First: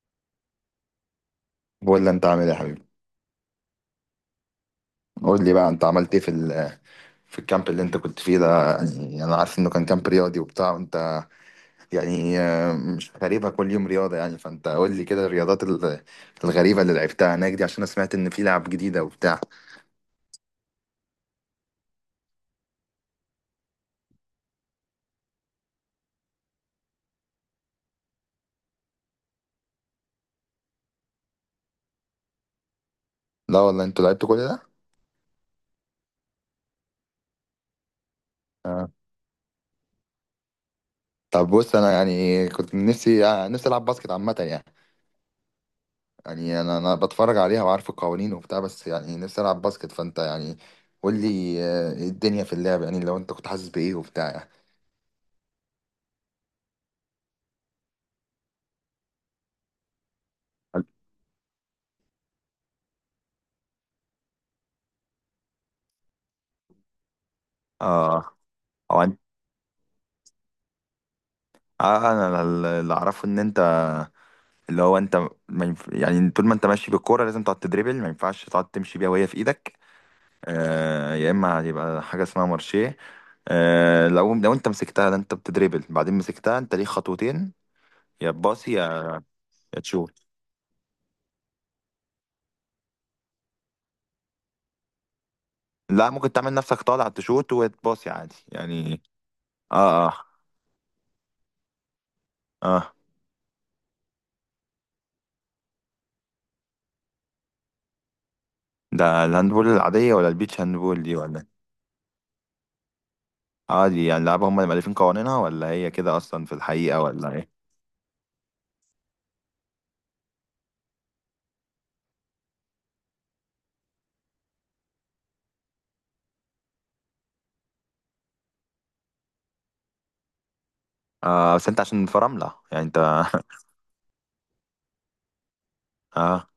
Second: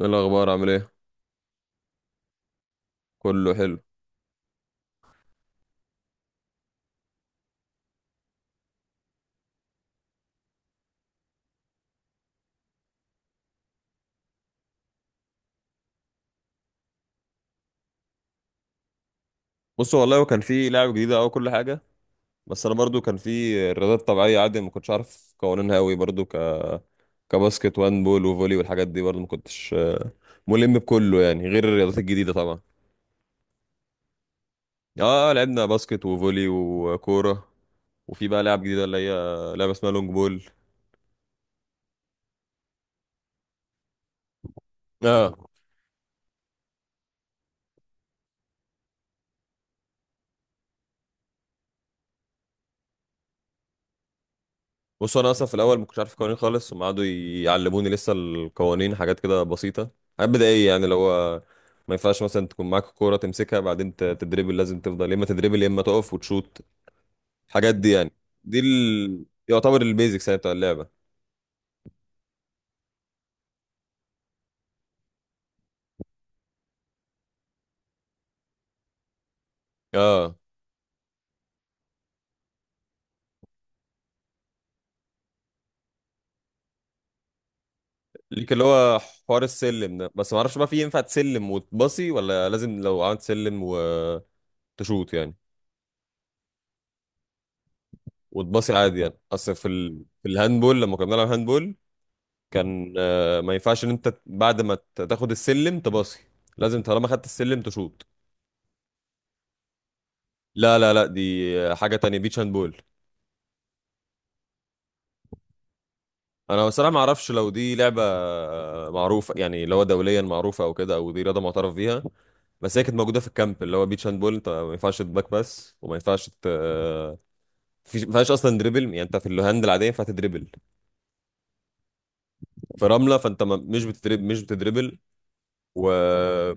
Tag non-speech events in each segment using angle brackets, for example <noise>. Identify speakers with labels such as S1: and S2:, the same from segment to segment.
S1: ايه الاخبار؟ عامل ايه؟
S2: قول لي انت عامل ايه يا حبيبي؟
S1: كله حلو.
S2: قول لي بقى انت عملت ايه في الكامب اللي انت كنت فيه ده. يعني انا عارف انه كان كامب رياضي وبتاع، وانت يعني مش غريبة كل يوم رياضة يعني، فانت قول لي كده الرياضات الغريبة اللي لعبتها هناك دي، عشان انا سمعت ان في لعب جديدة وبتاع.
S1: بص والله، وكان في لعبه جديده او كل حاجه، بس انا برضو كان في الرياضات الطبيعيه عادي، ما كنتش عارف قوانينها قوي برضو، كباسكت وان بول وفولي والحاجات دي. برضو ما كنتش ملم بكله يعني، غير الرياضات الجديده طبعا.
S2: لا والله، انتوا لعبتوا كل ده؟
S1: اه، لعبنا باسكت وفولي وكوره. وفي بقى لعب جديده،
S2: آه.
S1: اللي هي لعبه اسمها لونج بول.
S2: طب بص، انا يعني كنت نفسي العب باسكت عامة يعني.
S1: اه،
S2: يعني انا بتفرج عليها وعارف القوانين وبتاع، بس يعني نفسي العب باسكت، فانت يعني قول لي الدنيا في اللعب يعني، لو انت كنت حاسس بايه وبتاع يعني.
S1: بص، انا اصلا في الاول ما كنتش عارف قوانين خالص، هم قعدوا يعلموني لسه القوانين، حاجات كده بسيطه، حاجات بدائيه، يعني اللي هو ما ينفعش مثلا تكون معاك الكوره تمسكها بعدين تدريبل، لازم تفضل يا اما تدريبل يا اما تقف وتشوت، الحاجات دي يعني.
S2: اه. او انت.
S1: يعتبر البيزكس يعني بتاع اللعبه.
S2: آه، انا اللي اعرفه ان انت، اللي هو انت، ما ينف... يعني طول ما انت ماشي بالكوره لازم تقعد تدريبل، ما ينفعش تقعد تمشي بيها وهي في ايدك.
S1: اه،
S2: آه، يا اما هيبقى حاجه اسمها مارشيه. آه، لو انت مسكتها، ده انت بتدريبل، بعدين مسكتها انت ليك خطوتين، يا
S1: ليك اللي
S2: تباصي
S1: هو
S2: يا
S1: حوار
S2: يا
S1: السلم ده،
S2: تشوت.
S1: بس ما اعرفش بقى في ينفع تسلم وتباصي ولا لازم لو عملت سلم وتشوت؟ يعني
S2: لا، ممكن تعمل نفسك طالع تشوت وتباصي عادي
S1: وتباصي عادي
S2: يعني.
S1: يعني. اصل
S2: اه، اه،
S1: في الهاندبول لما كنا بنلعب هاندبول،
S2: اه.
S1: كان ما ينفعش ان انت بعد ما تاخد السلم تباصي، لازم طالما خدت السلم تشوط.
S2: ده الهاندبول العاديه ولا البيتش
S1: لا لا
S2: هاندبول
S1: لا،
S2: دي ولا
S1: دي
S2: إيه؟
S1: حاجة تانية، بيتش هاند بول.
S2: اه، دي يعني لعبه هم اللي مالفين قوانينها، ولا هي كده اصلا في
S1: انا بصراحة ما
S2: الحقيقه،
S1: اعرفش
S2: ولا
S1: لو
S2: ايه؟
S1: دي لعبة معروفة يعني، اللي هو دوليا معروفة او كده، او دي رياضة معترف بيها. بس هي كانت موجودة في الكامب، اللي هو بيتش هاند بول. انت ما ينفعش تباك بس، وما ينفعش ما ينفعش اصلا دريبل، يعني انت في الهاند العادية ينفع تدريبل،
S2: آه، بس انت عشان في رملة يعني
S1: في
S2: انت.
S1: رملة، فانت ما... مش بتدريبل، و
S2: اه.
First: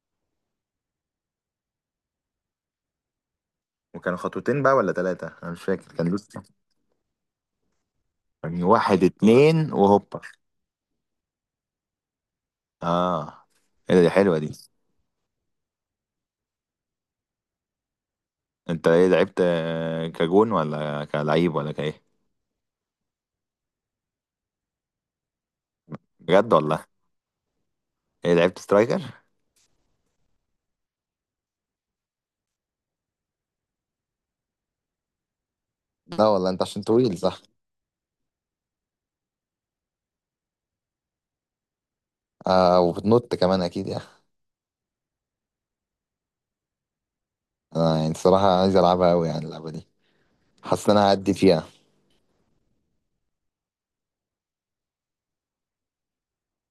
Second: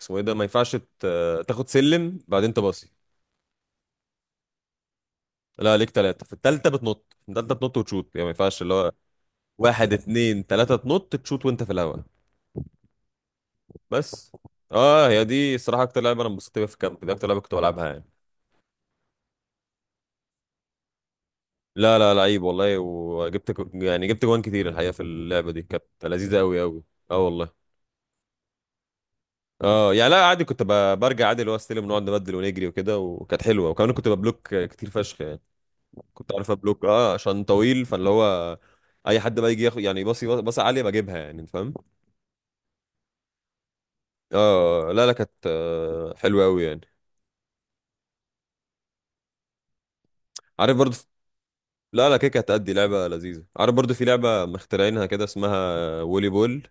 S1: اسمه ايه ده، ما ينفعش تاخد سلم بعدين تباصي.
S2: وكانوا خطوتين بقى ولا ثلاثة؟ انا مش
S1: لا، ليك
S2: فاكر، كان
S1: ثلاثة،
S2: لوس.
S1: في الثالثة بتنط، في الثالثة بتنط وتشوت يعني، ما ينفعش
S2: يعني
S1: اللي هو
S2: واحد، اتنين،
S1: واحد
S2: وهوبا.
S1: اتنين تلاتة تنط تشوت وانت في الهواء
S2: اه. ايه ده، دي
S1: بس.
S2: حلوة دي.
S1: اه، هي دي الصراحة أكتر لعبة أنا انبسطت بيها في الكامب، دي أكتر لعبة كنت بلعبها يعني.
S2: انت ايه لعبت، كجون ولا كلعيب ولا
S1: لا
S2: كايه؟
S1: لا، لعيب والله، وجبت يعني جبت جوان كتير الحقيقة، في اللعبة دي كانت لذيذة
S2: بجد
S1: أوي أوي.
S2: والله؟
S1: اه والله.
S2: ايه لعبت سترايكر؟
S1: اه، يعني لا، عادي، كنت برجع عادي، اللي هو استلم، نقعد نبدل ونجري وكده، وكانت حلوة، وكمان كنت ببلوك كتير فشخ يعني.
S2: لا
S1: كنت
S2: والله،
S1: عارف
S2: انت عشان
S1: ابلوك، اه،
S2: طويل صح.
S1: عشان طويل، فاللي هو اي حد بقى يجي ياخد يعني باصي باصي عالية بجيبها، يعني انت فاهم.
S2: آه، وبتنط كمان اكيد يعني.
S1: اه لا لا، كانت حلوه قوي يعني.
S2: انا يعني الصراحه عايز العبها قوي يعني اللعبه دي،
S1: عارف
S2: حاسس
S1: برضو،
S2: ان انا هعدي فيها.
S1: لا لا، كده كانت هتأدي لعبه لذيذه. عارف برضو في لعبه مخترعينها كده، اسمها وولي بول.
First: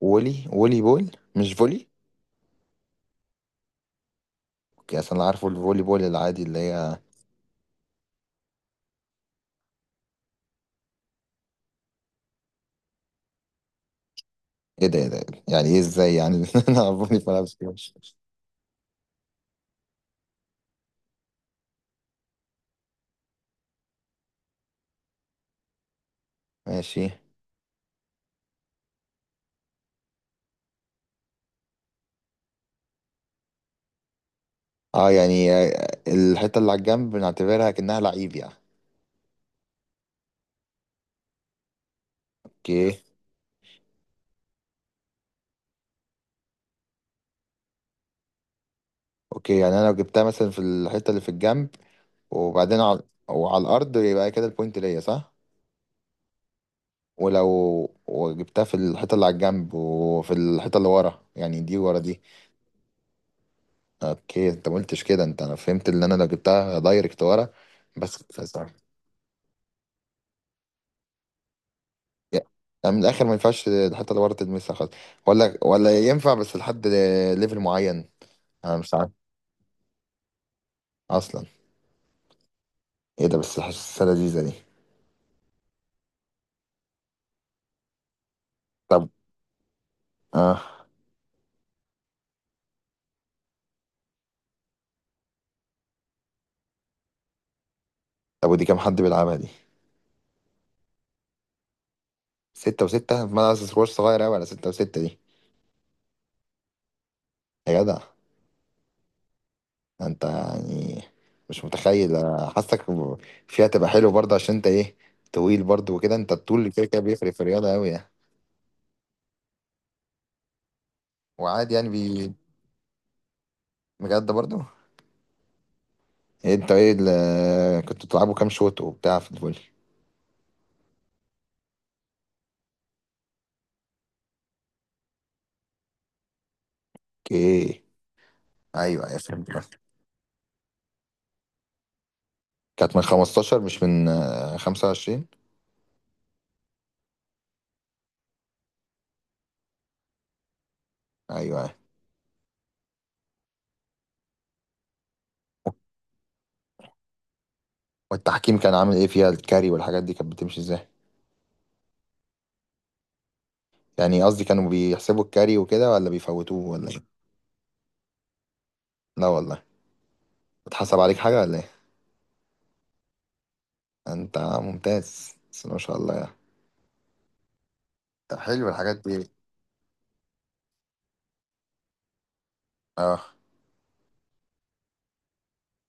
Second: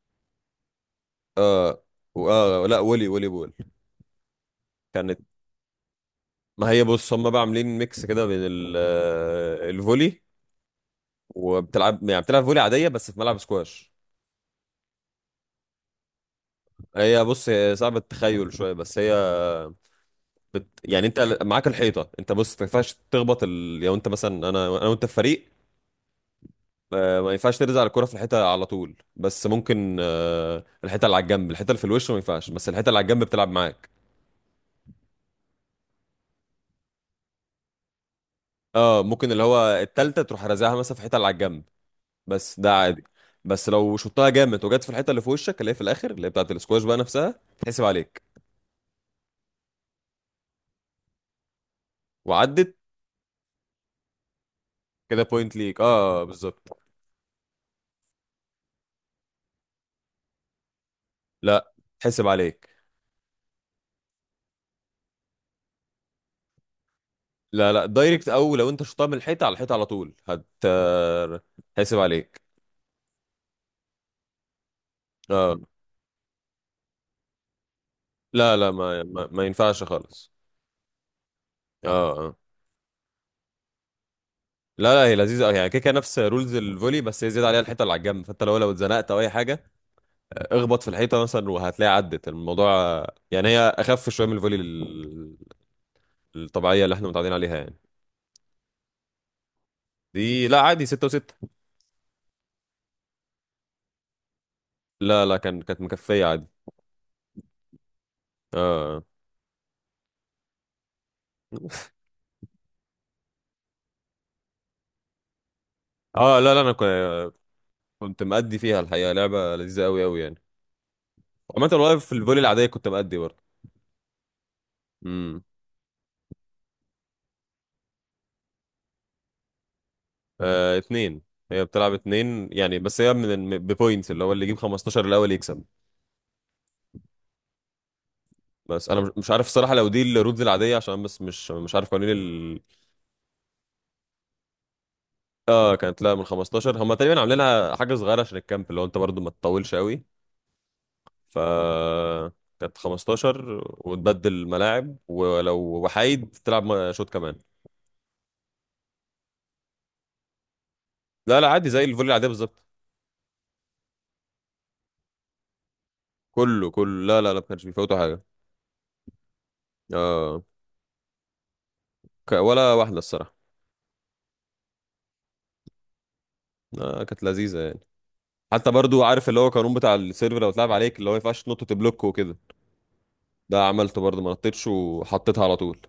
S2: وولي بول، مش
S1: اه
S2: فولي؟
S1: اه، لا، وولي وولي بول،
S2: اوكي، اصل
S1: كانت،
S2: انا عارفه الفولي بول العادي اللي
S1: ما هي
S2: هي.
S1: بص، هم بقى عاملين ميكس كده بين الفولي، وبتلعب يعني بتلعب فولي عاديه بس في ملعب سكواش.
S2: ايه ده، ايه ده، يعني ايه، ازاي يعني؟ <laughs> انا عبوني
S1: هي
S2: في ملعب
S1: بص، هي
S2: سكواش.
S1: صعبة التخيل شويه، بس هي يعني انت معاك الحيطه. انت بص، ما ينفعش تخبط لو انت مثلا، انا وانت في فريق،
S2: ماشي.
S1: ما ينفعش ترزع الكرة في الحيطة على طول، بس ممكن الحيطة اللي على الجنب، الحيطة اللي في الوش ما ينفعش، بس الحيطة اللي على الجنب بتلعب معاك.
S2: اه، يعني الحته اللي على الجنب بنعتبرها كأنها لعيب يعني.
S1: اه، ممكن اللي هو التالتة تروح رازعها مثلا في الحيطة اللي على الجنب، بس ده
S2: اوكي.
S1: عادي. بس لو شطها جامد وجت في الحيطة اللي في وشك، اللي هي في الآخر، اللي هي بتاعة الاسكواش بقى نفسها، تحسب عليك.
S2: اوكي، يعني انا لو جبتها مثلا في الحته اللي في الجنب
S1: وعدت.
S2: وبعدين على، وعلى الارض، يبقى كده البوينت ليا
S1: كده
S2: صح؟
S1: بوينت ليك، اه بالظبط.
S2: ولو وجبتها في الحته اللي على الجنب وفي الحته اللي ورا، يعني
S1: لا،
S2: دي ورا دي.
S1: تحسب عليك.
S2: اوكي، انت ما قلتش كده، انت انا فهمت ان انا لو جبتها دايركت ورا.
S1: لا لا،
S2: بس
S1: دايركت، او لو انت شطها من الحيطة على الحيطة على طول هت آه، هتحسب عليك.
S2: يعني من الاخر، ما ينفعش الحته اللي ورا تلمسها خالص، ولا
S1: اه
S2: ولا ينفع بس لحد ليفل معين؟
S1: لا لا،
S2: انا مش
S1: ما
S2: عارف
S1: ما, ما ينفعش خالص.
S2: اصلا.
S1: اه. آه.
S2: ايه ده، بس حاسسها لذيذه دي.
S1: لا لا، هي لذيذه أوي. يعني كده كده نفس رولز الفولي، بس هي زياده عليها الحيطه اللي على الجنب، فانت لو
S2: طب.
S1: اتزنقت او اي حاجه
S2: اه.
S1: اخبط في الحيطه مثلا وهتلاقي عدت الموضوع. يعني هي اخف شويه من الفولي الطبيعيه اللي احنا متعودين عليها يعني.
S2: طب، ودي كام حد بيلعبها دي؟
S1: دي لا عادي، ستة وستة.
S2: ستة وستة؟ ما انا سكوش صغير اوي على ستة وستة دي.
S1: لا لا، كانت مكفيه عادي.
S2: يا جدع.
S1: اه
S2: انت يعني مش متخيل، أنا حاسك فيها تبقى حلو برضه، عشان انت ايه، طويل برضه، وكده انت
S1: اه، لا
S2: الطول
S1: لا،
S2: اللي
S1: انا
S2: كده كده بيفرق في الرياضه اوي يعني.
S1: كنت مأدي فيها الحقيقه، لعبه لذيذه قوي قوي يعني. عامه
S2: وعادي يعني
S1: والله، في الفولي العاديه كنت مأدي برضه.
S2: بجد برضه؟
S1: امم
S2: إيه انت ايه اللي كنت بتلعبوا، كام شوط وبتاع في الفولي؟
S1: آه، اتنين. هي بتلعب اتنين يعني، بس هي من بوينتس، اللي هو اللي يجيب 15 الاول يكسب.
S2: اوكي.
S1: بس انا
S2: ايوه،
S1: مش
S2: ايوه
S1: مش عارف
S2: فهمت.
S1: الصراحه لو دي الرودز العاديه، عشان بس مش عارف قوانين
S2: كانت من 15 مش من 25؟
S1: اه كانت، لا، من 15. هم تقريبا عاملينها حاجه صغيره عشان الكامب، اللي هو انت برضو ما تطولش قوي، ف
S2: ايوه، ايوه.
S1: كانت 15، وتبدل ملاعب، ولو وحيد تلعب شوط كمان.
S2: والتحكيم كان عامل ايه فيها، الكاري والحاجات دي كانت بتمشي ازاي؟
S1: لا لا، عادي زي الفولي العاديه بالظبط.
S2: يعني قصدي كانوا بيحسبوا الكاري وكده، ولا بيفوتوه
S1: كله
S2: ولا ايه؟
S1: كله لا لا لا، ما كانش بيفوتوا حاجه.
S2: لا والله؟
S1: اه،
S2: اتحسب عليك حاجه ولا ايه؟
S1: ولا واحده الصراحه.
S2: انت ممتاز بس ما شاء الله يعني.
S1: آه، كانت لذيذه يعني.
S2: طب حلو
S1: حتى
S2: الحاجات
S1: برضو عارف
S2: دي.
S1: اللي هو القانون بتاع السيرفر، لو اتلعب عليك، اللي هو ما ينفعش تنط تبلوك وكده،
S2: اه،
S1: ده عملته برضو، ما نطيتش وحطيتها على طول.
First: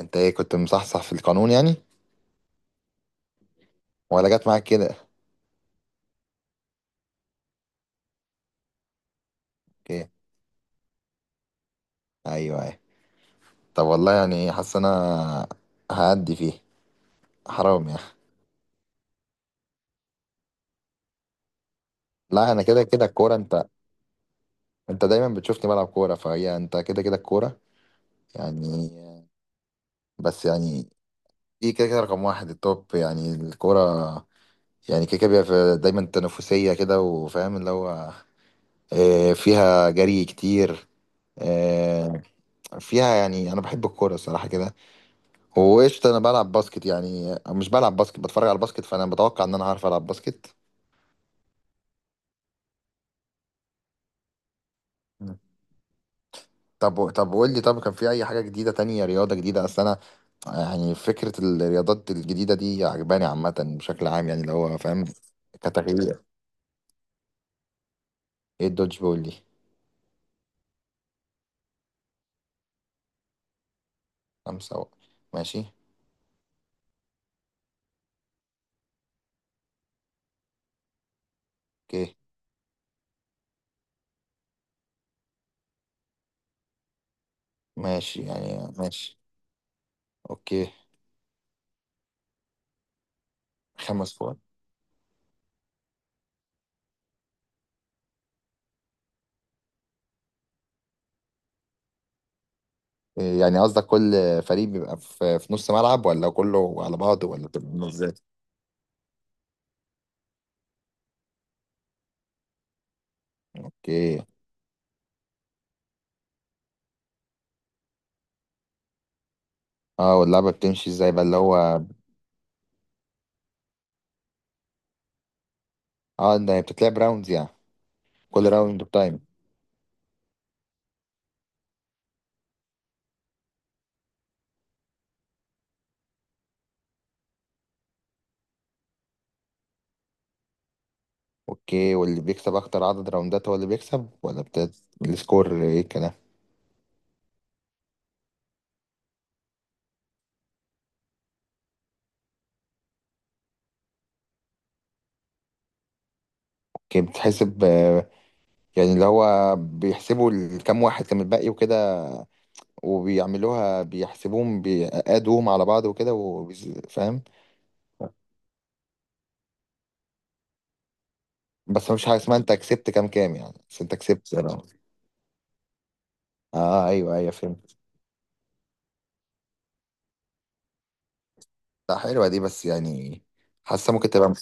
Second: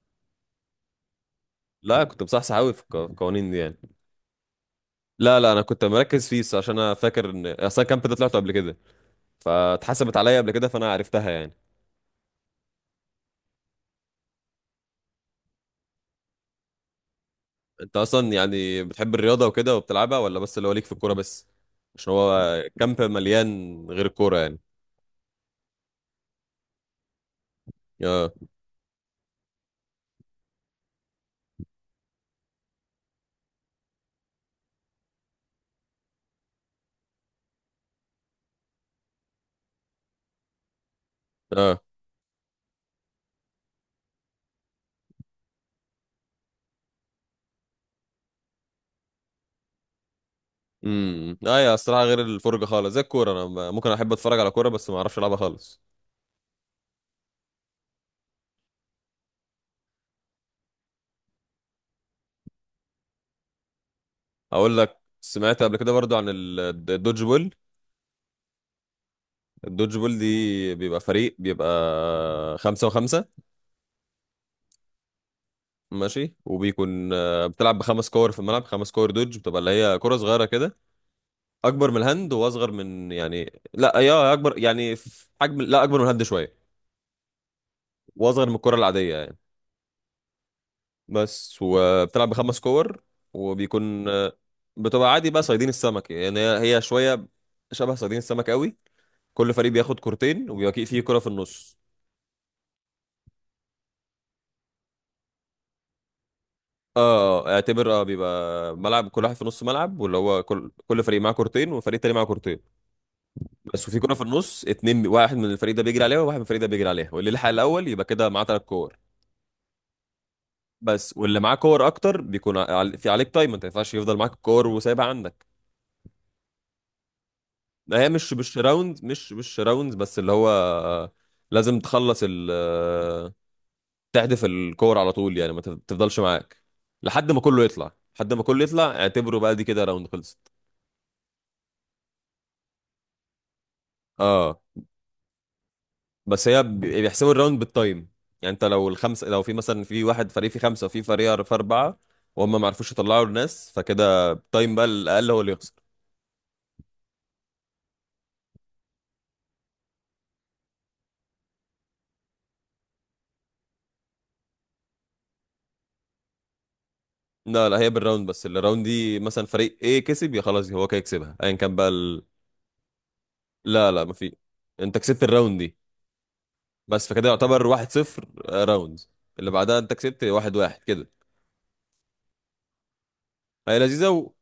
S2: انت ايه كنت مصحصح في القانون يعني،
S1: لا، كنت بصحصح قوي في في القوانين دي يعني.
S2: ولا جت معاك كده؟
S1: لا لا، انا كنت مركز فيه الصراحة، عشان انا فاكر ان اصلا الكامب ده طلعته قبل كده،
S2: اوكي.
S1: فاتحسبت عليا قبل كده فانا عرفتها يعني.
S2: ايوه، ايوه. طب والله، يعني حاسس انا هأدي فيه، حرام
S1: انت
S2: يعني.
S1: اصلا يعني بتحب الرياضه وكده وبتلعبها، ولا بس اللي هو ليك في الكوره بس؟ عشان هو
S2: لا، انا كده
S1: الكامب
S2: كده الكوره. انت،
S1: مليان غير الكوره يعني.
S2: انت دايما بتشوفني بلعب كوره، فهي انت كده كده الكوره
S1: اه.
S2: يعني. بس يعني دي كده كده رقم واحد التوب يعني الكوره. يعني كده كده بيبقى دايما تنافسيه كده، وفاهم اللي هو، فيها جري كتير،
S1: اه.
S2: آه، فيها يعني، انا بحب الكوره الصراحه كده. وقشطه، انا بلعب باسكت يعني، مش بلعب باسكت، بتفرج على الباسكت، فانا بتوقع ان انا هعرف العب باسكت.
S1: ايوه الصراحه، غير الفرجه خالص زي الكوره، انا ممكن احب اتفرج على كوره بس ما اعرفش العبها خالص.
S2: طب قول لي، طب كان في اي حاجه جديده تانية، رياضه جديده؟ اصل انا يعني فكره الرياضات الجديده دي عجباني عامه بشكل عام يعني اللي
S1: اقول
S2: هو،
S1: لك
S2: فاهم؟
S1: سمعت قبل كده برضو
S2: كتغيير.
S1: عن الدوج بول.
S2: ايه الدوج بول دي؟
S1: الدوج بول دي بيبقى فريق، بيبقى خمسة وخمسة.
S2: خمسه ماشي.
S1: ماشي، وبيكون بتلعب بخمس كور في الملعب. 5 كور دوج، بتبقى اللي هي كرة صغيرة كده، أكبر من
S2: اوكي
S1: الهاند وأصغر من يعني، لا يا أكبر يعني في حجم، لا أكبر من الهاند شوية
S2: ماشي،
S1: وأصغر من
S2: يعني
S1: الكرة العادية
S2: ماشي.
S1: يعني،
S2: اوكي.
S1: بس. وبتلعب بخمس كور، وبيكون
S2: خمس فوق.
S1: بتبقى عادي بقى صيادين السمك يعني، هي هي شوية شبه صيادين السمك قوي. كل فريق بياخد كورتين، وبيبقى فيه كرة في النص.
S2: إيه يعني، قصدك كل فريق بيبقى في نص ملعب، ولا كله على بعضه، ولا
S1: اه،
S2: بتبقى عاملة
S1: اعتبر، اه،
S2: ازاي؟
S1: بيبقى ملعب كل واحد في نص ملعب، واللي هو كل فريق معاه كورتين وفريق تاني معاه كورتين بس، وفي كوره في
S2: اوكي.
S1: النص اتنين. واحد من الفريق ده بيجري عليها، وواحد من الفريق ده بيجري عليها، واللي لحق الاول يبقى كده معاه 3 كور
S2: اه، واللعبه بتمشي ازاي
S1: بس.
S2: بقى اللي
S1: واللي معاه
S2: هو.
S1: كور اكتر بيكون في عليك تايم، انت ما ينفعش يفضل معاك الكور وسايبها عندك.
S2: اه، ده بتتلعب راوندز يعني؟
S1: ما هي مش
S2: كل
S1: مش
S2: راوند
S1: راوند،
S2: بتايم؟
S1: مش راوند، بس اللي هو لازم تخلص ال آه، تحدف الكور على طول يعني، ما تف- تفضلش معاك لحد ما كله يطلع، لحد ما كله يطلع، اعتبره بقى دي كده راوند خلصت.
S2: اوكي، واللي بيكسب اكتر عدد راوندات هو اللي بيكسب، ولا
S1: اه
S2: السكور، ايه الكلام؟
S1: بس، هي بيحسبوا الراوند بالتايم يعني. انت لو الخمسه، لو في مثلا في واحد فريق فيه خمسه وفي فريق في 4، وهم ما عرفوش يطلعوا الناس، فكده التايم بقى الاقل هو اللي يخسر.
S2: اوكي. بتحسب يعني اللي هو بيحسبوا كام واحد كان الباقي وكده، وبيعملوها بيحسبوهم بيقادوهم على بعض وكده، فاهم؟
S1: لا لا، هي بالراوند، بس الراوند دي مثلا فريق ايه كسب، يا خلاص هو كده يكسبها، ايا كان بقى
S2: بس مفيش حاجه اسمها انت كسبت كام كام يعني، بس
S1: لا
S2: انت
S1: لا، ما
S2: كسبت
S1: في.
S2: round.
S1: انت كسبت الراوند دي
S2: اه،
S1: بس،
S2: ايوه،
S1: فكده
S2: ايوه
S1: يعتبر
S2: فهمت.
S1: 1-0 راوند. اللي بعدها انت كسبت 1-1 كده.
S2: لا حلوه دي، بس يعني
S1: هي
S2: حاسه ممكن
S1: لذيذه،
S2: تبقى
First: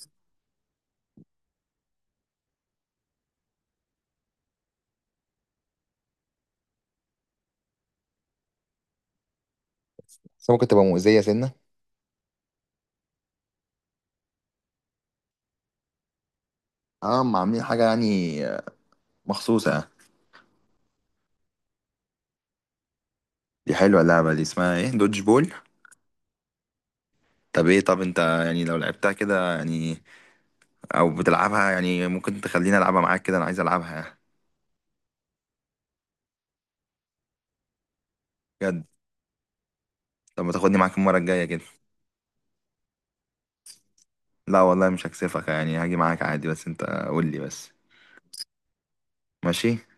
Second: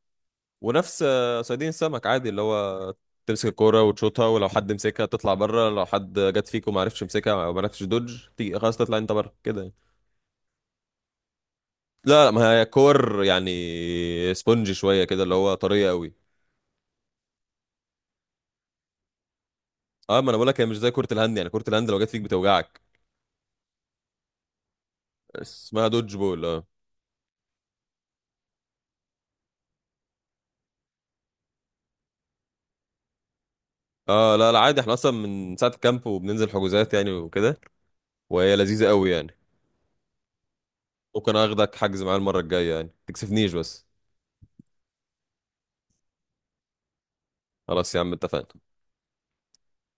S1: ونفس صيادين السمك عادي، اللي هو تمسك الكوره وتشوطها، ولو حد مسكها تطلع بره، لو حد جت فيك وما عرفش يمسكها او ما عرفش دوج تيجي، خلاص تطلع انت بره كده يعني.
S2: حاسه ممكن تبقى مؤذيه سنه.
S1: لا لا، ما هي كور يعني سبونج شويه كده، اللي هو طريه قوي.
S2: اه، ما عاملين حاجه يعني آه، مخصوصه؟
S1: اه، ما انا بقول لك، هي مش زي كره الهند يعني، كره الهند لو جت فيك بتوجعك.
S2: دي حلوه اللعبه دي، اسمها ايه، دودج بول؟
S1: اسمها دوج بول، اه.
S2: طب ايه، طب انت يعني لو لعبتها كده يعني، او بتلعبها يعني، ممكن تخليني العبها معاك كده، انا عايز العبها يعني.
S1: اه لا لا، عادي احنا اصلا من ساعه الكامب وبننزل حجوزات يعني وكده، وهي
S2: بجد؟
S1: لذيذه قوي يعني.
S2: طب ما تاخدني معاك المره
S1: ممكن
S2: الجايه كده.
S1: اخدك حجز معايا المره الجايه يعني، تكسفنيش بس.
S2: لا والله، مش هكسفك يعني، هاجي معاك عادي، بس انت قول لي بس.
S1: خلاص يا عم، اتفقنا.
S2: ماشي.